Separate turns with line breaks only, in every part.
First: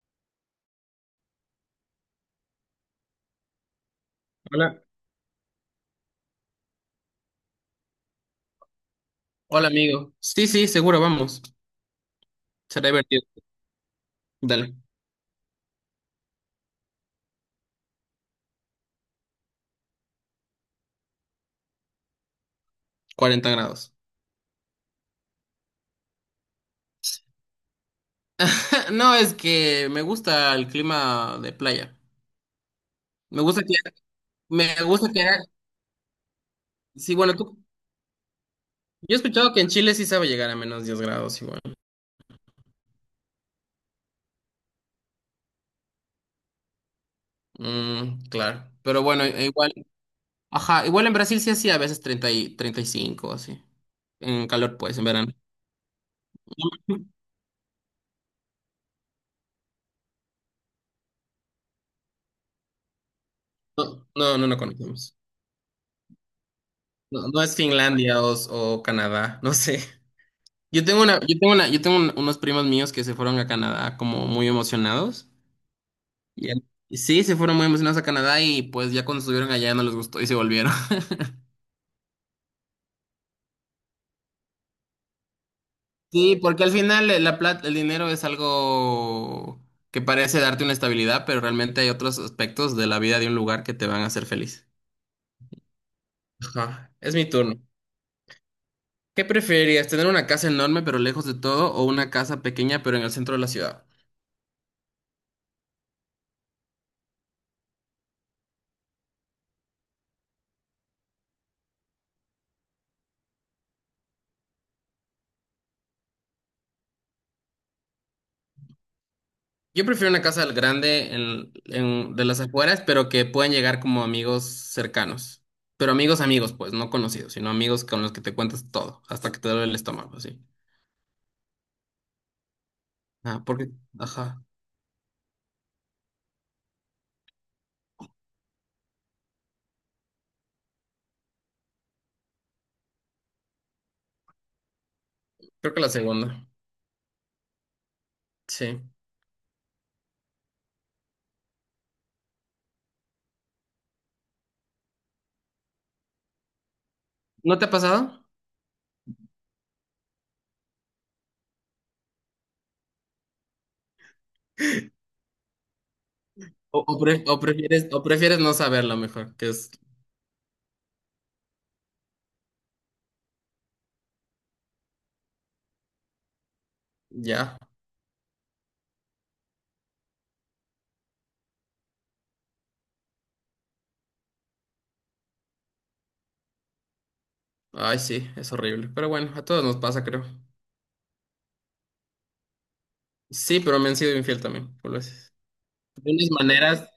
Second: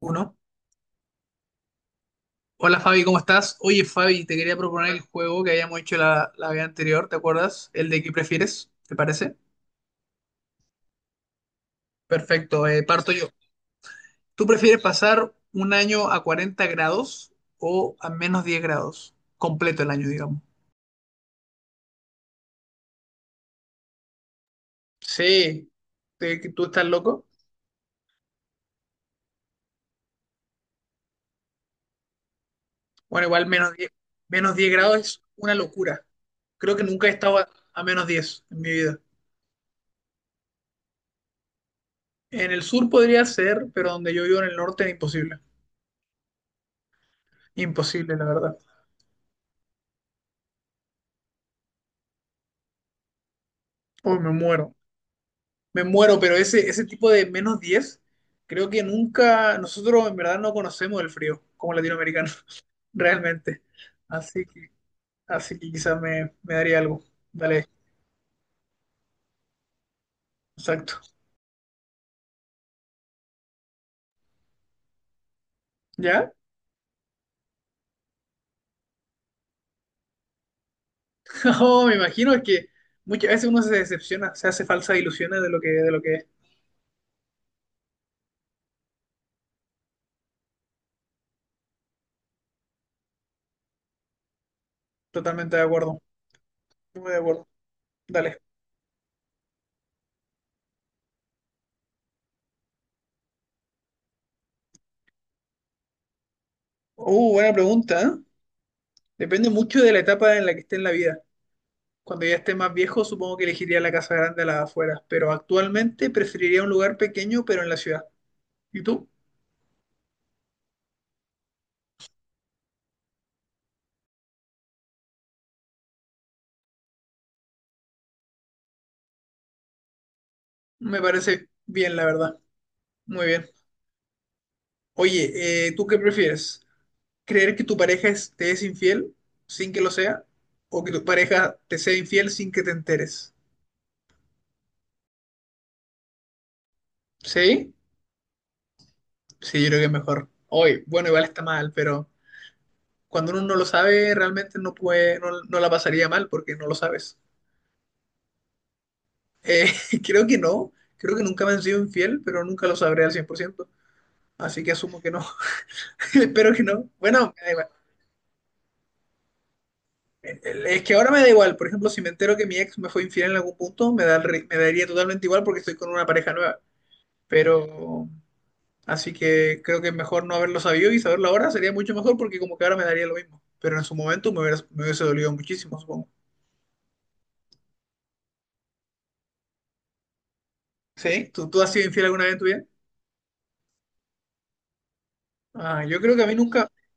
Uno. Hola Fabi, ¿cómo estás? Oye Fabi, te quería
Hola.
proponer el juego que habíamos hecho la vez anterior, ¿te acuerdas? El de qué prefieres, ¿te parece?
Hola, amigo. Sí, sí, seguro, vamos.
Perfecto,
Será
parto
divertido.
yo. ¿Tú
Dale,
prefieres pasar un año a 40 grados o a -10 grados? Completo el año, digamos.
40 grados.
Sí. ¿Te- que ¿Tú estás loco?
No, es que me gusta el clima de playa.
Bueno,
Me
igual
gusta
menos
que,
diez -10
me
grados
gusta
es
que,
una locura. Creo que nunca he
sí, bueno,
estado a,
tú,
a -10 en mi vida.
yo he escuchado que en Chile sí sabe llegar a -10 grados igual.
En el sur podría ser, pero donde yo vivo en el norte es imposible. Imposible,
Mm,
la verdad.
claro. Pero bueno, igual, ajá, igual en Brasil sí hacía a veces 30 y 35, así.
Uy, me
En
muero,
calor, pues, en verano.
me muero, pero ese tipo de -10 creo que nunca, nosotros en verdad no conocemos el frío como latinoamericanos, realmente.
No, no,
Así
no, no
que,
conocemos.
así que quizás me daría algo.
No, no es
Dale,
Finlandia o Canadá, no sé. Yo
exacto.
tengo una, yo tengo una, yo tengo un- unos primos míos que se fueron a Canadá como muy emocionados.
¿Ya?
Y al- y sí, se fueron muy emocionados a Canadá y pues ya cuando estuvieron allá no les gustó y se volvieron.
Oh, me imagino, es que muchas veces uno se decepciona, se hace falsas ilusiones de lo que es.
Sí, porque al final la plata, el dinero es algo que parece darte una estabilidad, pero realmente hay otros aspectos de la vida de un lugar que te van a hacer feliz.
Totalmente de acuerdo.
Ajá,
Muy
es
de
mi
acuerdo.
turno.
Dale.
¿Qué preferirías, tener una casa enorme pero lejos de todo o una casa pequeña pero en el centro de la ciudad?
Buena pregunta, ¿eh? Depende mucho de la etapa en la que esté en la vida. Cuando ya esté más viejo, supongo que elegiría la casa grande a las afueras, pero actualmente preferiría un lugar pequeño, pero en la ciudad. ¿Y tú?
Yo prefiero una casa grande en, de las afueras, pero que puedan llegar como amigos cercanos. Pero amigos, amigos, pues, no conocidos, sino amigos con los que te cuentas todo, hasta que te duele el estómago, así.
Me parece bien, la verdad. Muy
Ah,
bien.
porque, ajá,
Oye, ¿tú qué prefieres? ¿Creer que te es infiel sin que lo sea? ¿O que tu pareja te sea infiel sin que te enteres?
creo que la segunda.
¿Sí?
Sí.
Sí, yo creo que es mejor. Hoy, bueno, igual está mal, pero cuando uno no lo sabe, realmente no, no la pasaría mal porque no lo sabes.
¿No te ha pasado?
Eh, creo que no, creo que nunca me han sido infiel, pero nunca lo sabré al 100%, así que asumo que no, espero que
O-
no.
¿O, pre-
Bueno,
o
me da igual.
prefieres, o prefieres no saberlo mejor? Que es,
Es que ahora me da igual, por ejemplo, si me entero que mi ex me fue infiel en algún punto, me da, el ri- me daría totalmente igual porque estoy con una pareja nueva,
ya.
pero así que creo que mejor no haberlo sabido y saberlo ahora sería mucho mejor porque como que ahora me daría lo mismo, pero en su momento me hubiese dolido muchísimo, supongo.
Ay, sí, es horrible. Pero bueno, a todos nos pasa, creo.
¿Sí? ¿Tú has sido infiel alguna vez en tu vida?
Sí, pero me han sido infiel también, por veces.
Ah, yo
De
creo que a
unas
mí nunca.
maneras,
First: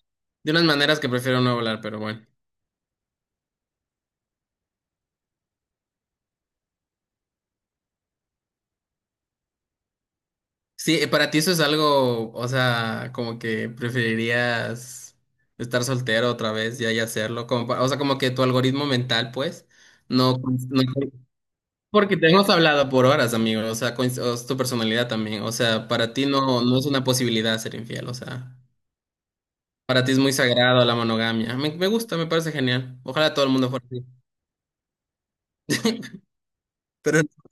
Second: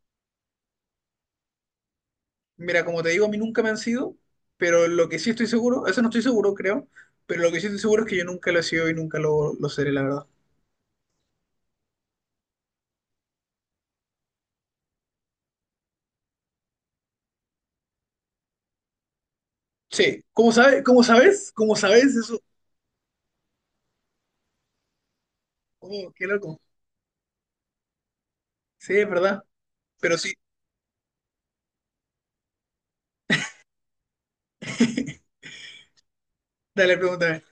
de unas maneras que prefiero no hablar, pero bueno.
Mira, como te digo, a mí nunca me han sido, pero lo que sí estoy seguro, eso no estoy seguro, creo, pero lo que sí estoy seguro es que yo nunca lo he sido y nunca lo seré, la verdad.
Sí, para ti eso es algo, o sea, como que preferirías estar soltero otra vez ya y hacerlo, o sea, como que tu algoritmo mental, pues,
Sí,
no,
¿cómo
cons- no-
sabes? ¿Cómo sabes? ¿Cómo sabes
porque te
eso?
hemos hablado por horas, amigo, o sea, o es tu personalidad también, o sea,
Oh,
para
qué
ti
loco.
no es una posibilidad ser infiel, o sea,
Sí, es verdad.
para ti es
Pero sí,
muy sagrado la monogamia, me gusta, me parece genial, ojalá todo el mundo fuera así,
dale,
pero
pregúntame.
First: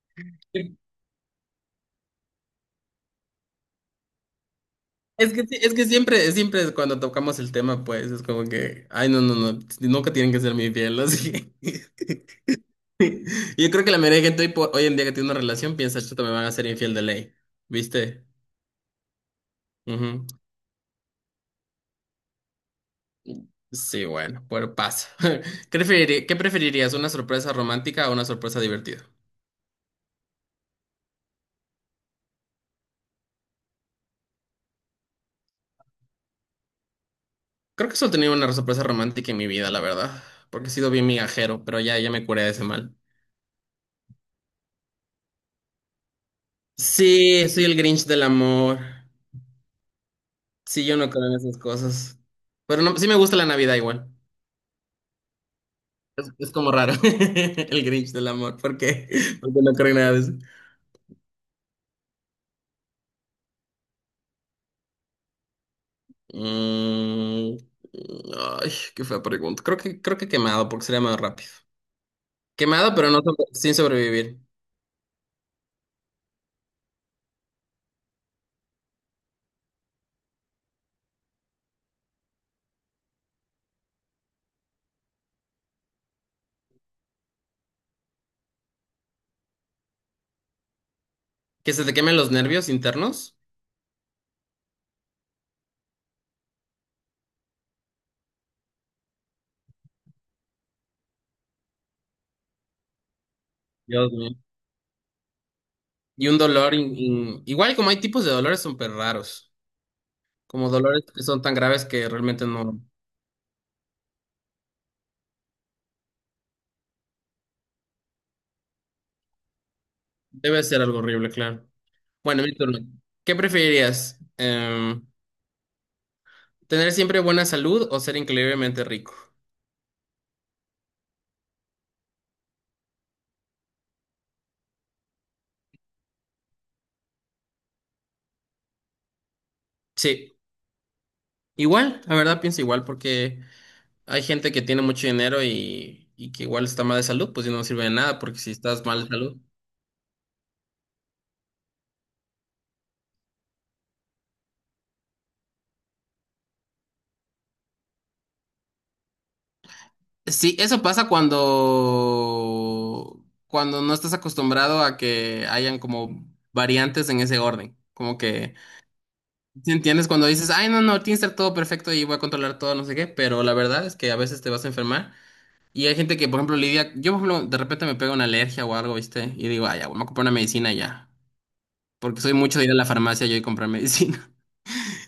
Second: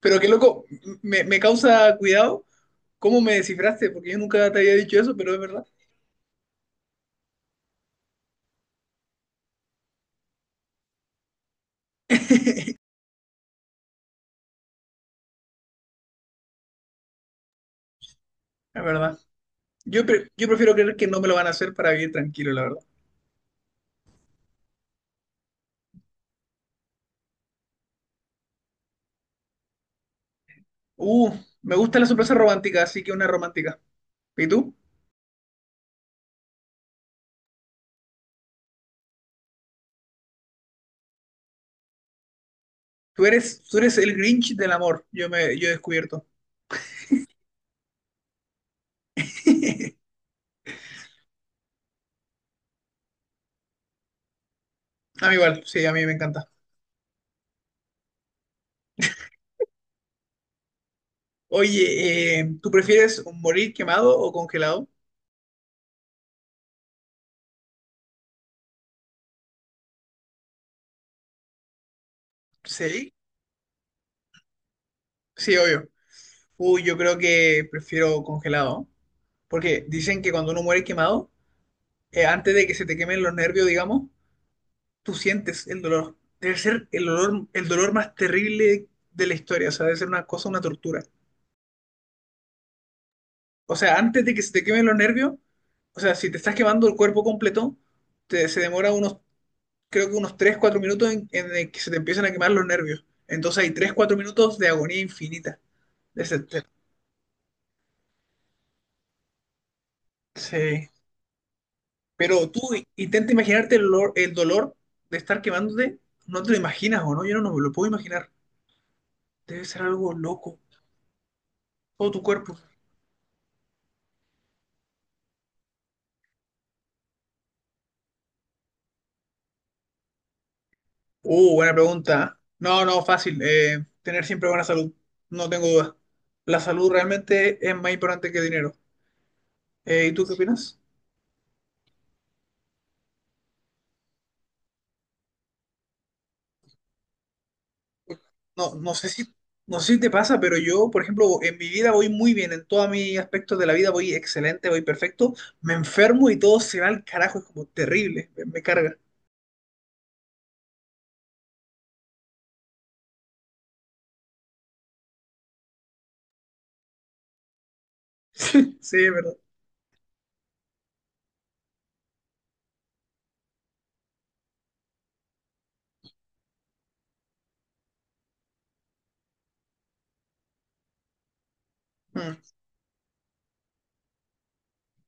Pero qué loco, me causa cuidado cómo me descifraste, porque yo nunca te había dicho eso,
es
pero es
que,
verdad.
es que siempre, cuando tocamos el tema, pues, es como que, ay, no, no, no, nunca tienen que ser mi fiel, así. Yo creo que la mayoría de gente hoy en día que tiene una relación piensa, chuta, me van a hacer infiel de ley. ¿Viste?
Es verdad.
Ujú.
Yo prefiero creer que no me lo van a hacer para vivir tranquilo, la verdad.
Sí, bueno, pero pasa. ¿Qué preferirías, una sorpresa romántica o una sorpresa divertida?
Uh, me gusta la sorpresa romántica, así que una romántica. ¿Y tú?
Creo que solo he tenido una sorpresa romántica en mi vida, la verdad. Porque he sido bien migajero, pero ya, ya me curé de ese mal.
Tú eres el Grinch del amor, yo he descubierto.
Sí, soy el Grinch del amor. Sí, yo no creo en esas cosas. Pero no, sí me gusta la Navidad igual.
A mí igual, sí, a mí me encanta.
Es como raro. El Grinch del amor. ¿Por qué? Porque no creo en nada de eso.
Oye, ¿tú prefieres morir quemado o congelado?
Mm, ay, qué fea pregunta. Creo que quemado, porque sería más rápido. Quemado, pero
Sí,
sin sobrevivir.
sí, obvio. Uy, yo creo que prefiero congelado, ¿no? Porque dicen que cuando uno muere quemado, antes de que se te quemen los nervios, digamos, tú sientes el dolor. Debe ser el dolor más terrible de la historia, o sea, debe ser una cosa, una tortura.
Que se te quemen los nervios internos.
O sea, antes de que se te quemen los nervios, o sea, si te estás quemando el cuerpo completo, se demora unos, creo que unos 3 4 minutos en el que se te empiezan a quemar los nervios. Entonces hay tres
Dios
cuatro
mío.
minutos de agonía infinita. De
Y un
ese- de-
dolor. Igual como hay tipos de dolores súper raros. Como
sí.
dolores que son tan graves que realmente
Pero tú
no.
i- intenta imaginarte el dolor de estar quemándote. No te lo imaginas, ¿o no? Yo no me lo puedo imaginar. Debe ser algo loco.
Debe ser algo horrible, claro.
Todo tu
Bueno, mi
cuerpo.
turno. ¿Qué preferirías? ¿Tener siempre buena salud o ser increíblemente rico?
Buena pregunta, ¿eh? No, no, fácil. Tener siempre buena salud. No tengo duda. La salud realmente es más importante que dinero. ¿Y tú qué
Sí.
opinas?
Igual, la verdad pienso igual, porque hay gente que tiene mucho dinero y que igual está mal de salud, pues y no sirve de nada, porque si
No,
estás
no
mal
sé
de
si,
salud...
no sé si te pasa, pero yo, por ejemplo, en mi vida voy muy bien, en todos mis aspectos de la vida voy excelente, voy perfecto, me enfermo y todo se va al carajo, es como terrible, me carga.
Sí, eso pasa cuando no estás acostumbrado a que hayan como variantes en ese orden. Como que,
Sí, sí, es verdad.
¿sí entiendes? Cuando dices, ay, no, no, tiene que estar todo perfecto y voy a controlar todo, no sé qué, pero la verdad es que a veces te vas a enfermar. Y hay gente que, por ejemplo, lidia, yo, por ejemplo, de repente me pega una alergia o algo, ¿viste? Y digo, ay, ya, voy a comprar una medicina ya. Porque soy
Mm.
mucho de ir a la farmacia yo y comprar medicina.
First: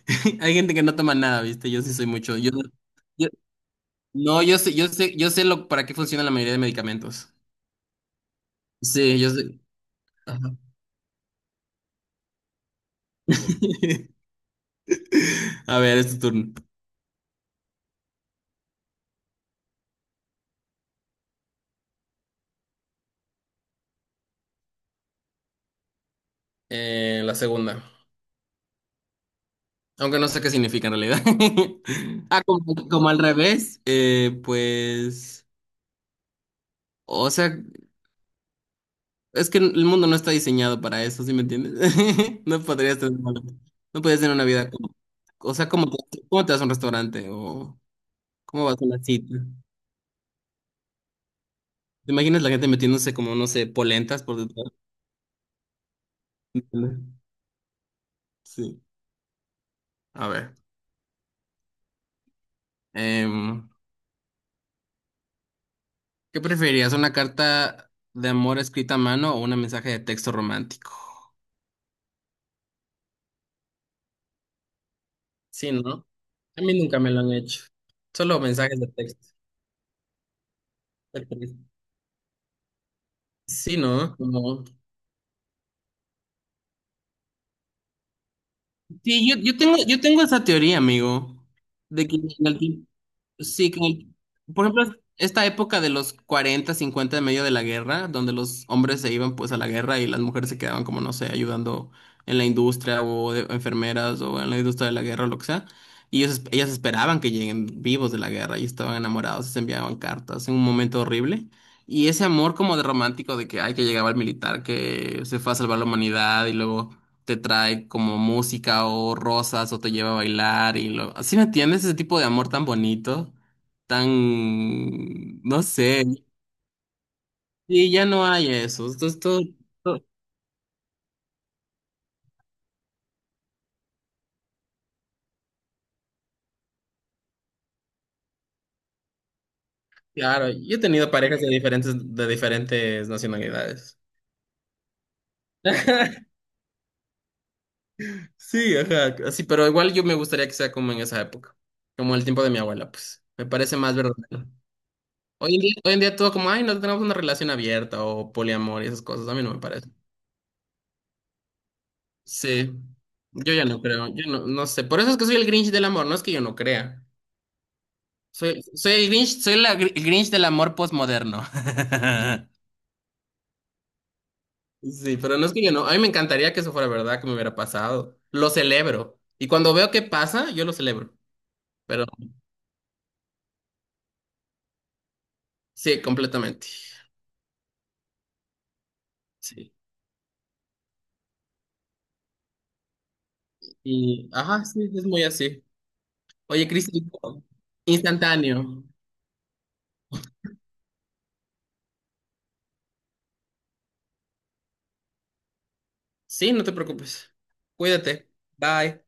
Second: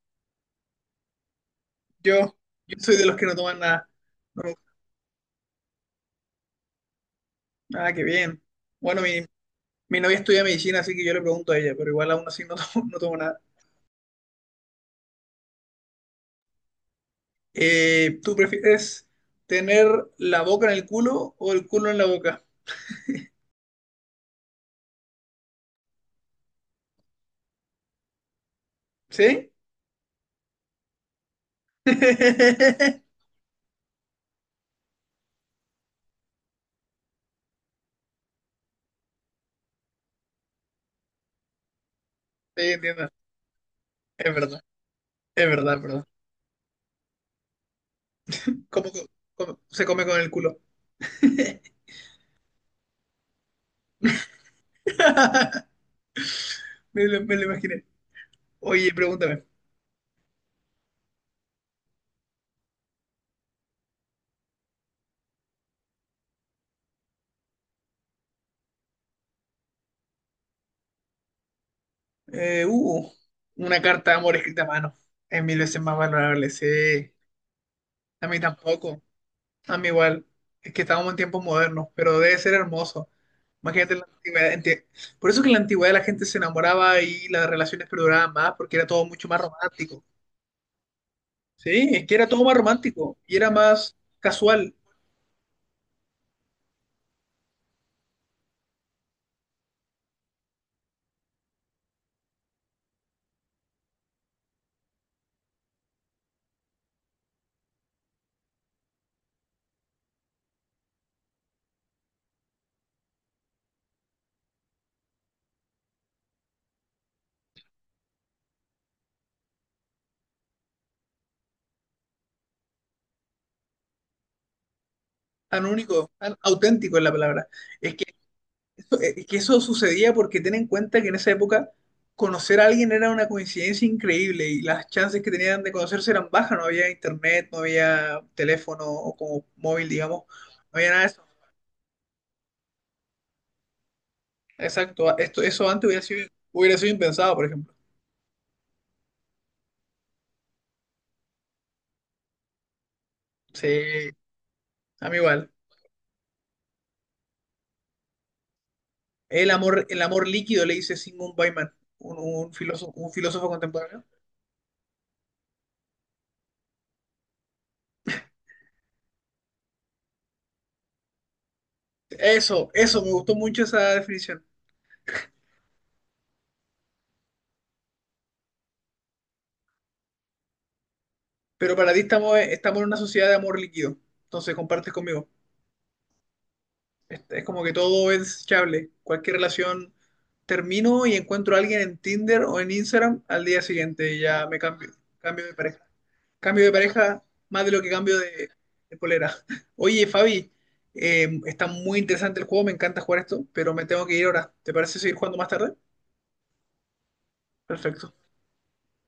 Hay gente que no toma nada, ¿viste? Yo sí soy mucho.
Yo,
Yo, no,
yo soy de los que
yo-
no toman nada. No,
no, yo sé, yo sé, yo sé lo para qué funciona la mayoría de medicamentos.
ah, qué bien. Bueno,
Sí, yo sé.
mi novia estudia
Ajá.
medicina, así que yo le pregunto a ella, pero igual aún así no tomo, no tomo nada.
A ver, es tu turno.
¿Tú prefieres tener la boca en el culo o el culo en la boca?
La segunda.
¿Sí?
Aunque no sé qué significa en realidad. Ah, como, como al revés. Pues. O sea, es que el mundo no está diseñado para eso, ¿sí me entiendes? No
Sí,
podrías
entiendo,
tener, no podrías
es
tener una
verdad.
vida como...
Es
O sea,
verdad, es
¿cómo
verdad.
te, cómo te vas a un restaurante? O ¿cómo vas a
¿Cómo, co-
una cita?
¿Cómo se come con el culo?
¿Te imaginas la gente metiéndose como, no sé, polentas por detrás?
Me lo imaginé.
Sí.
Oye, pregúntame.
A ver. em, ¿Qué preferirías? ¿Una carta de amor escrita a mano o un mensaje de texto romántico?
Eh, uh, una carta de amor escrita a mano. Es mil
Sí,
veces más
¿no?
valorable,
A
sí.
mí nunca me lo han hecho.
A mí
Solo mensajes de
tampoco.
texto.
A mí igual. Es que estamos en
Qué
tiempos
triste.
modernos, pero debe ser hermoso.
Sí,
Imagínate la
¿no?
antigüedad.
Como...
Por eso que en la antigüedad la gente se enamoraba y las relaciones perduraban más, porque era todo mucho
Sí, yo,
más
yo tengo, yo
romántico.
tengo esa teoría, amigo,
Sí, es
de
que
que
era todo
en
más
algún-
romántico y era
sí, que,
más
por
casual,
ejemplo, esta época de los 40 50 en medio de la guerra, donde los hombres se iban pues a la guerra y las mujeres se quedaban como, no sé, ayudando en la industria enfermeras o en la industria de la guerra o lo que sea. Y ellos, ellas esperaban que lleguen vivos de la guerra y estaban enamorados, se enviaban cartas en un momento horrible. Y ese amor como de romántico de que, ay, que llegaba el militar, que se fue a salvar la humanidad y luego te trae como música o rosas o te lleva a bailar ¿Sí me entiendes? Ese tipo de amor tan bonito, tan, no sé.
auténtico es la palabra.
Y
Es
ya no hay eso. Esto es
que
todo,
eso
todo-
sucedía porque ten en cuenta que en esa época conocer a alguien era una coincidencia increíble y las chances que tenían de conocerse eran bajas, no había internet, no había teléfono o como móvil, digamos, no
claro, yo he
había nada de
tenido
eso.
parejas de diferentes nacionalidades.
Exacto, esto, eso antes hubiera sido impensado, por ejemplo.
Sí, ajá, así, pero igual yo me gustaría que sea como en esa época, como el tiempo de mi abuela, pues, me parece más
Sí,
verdadero.
a mí igual.
Hoy en día, todo como, ay, no tenemos una relación abierta o poliamor y esas cosas, a mí no me parece.
El amor líquido, le dice Sigmund Bauman,
Sí,
un filósofo
yo ya no
contemporáneo.
creo, yo no, no sé, por eso es que soy el Grinch del amor, no es que yo no crea. Soy el Grinch, el Grinch del amor postmoderno.
Eso, me gustó mucho esa definición.
Sí, pero no es que yo no, a mí me encantaría que eso fuera verdad, que me hubiera pasado. Lo celebro. Y cuando veo que pasa, yo lo celebro.
Pero para ti
Pero
estamos, estamos en una sociedad de amor líquido, entonces compartes conmigo.
sí, completamente.
Es como que todo es chable. Cualquier
Sí.
relación termino y encuentro a alguien en Tinder o en Instagram al día siguiente y
Y,
ya me
ajá,
cambio.
sí, es muy
Cambio de
así.
pareja. Cambio
Oye,
de
Cristi,
pareja más de lo que cambio
instantáneo.
de polera. Oye, Fabi, está muy interesante el juego, me encanta jugar esto, pero me tengo que ir ahora. ¿Te parece seguir jugando más tarde?
Sí, no te preocupes.
Perfecto.
Cuídate. Bye.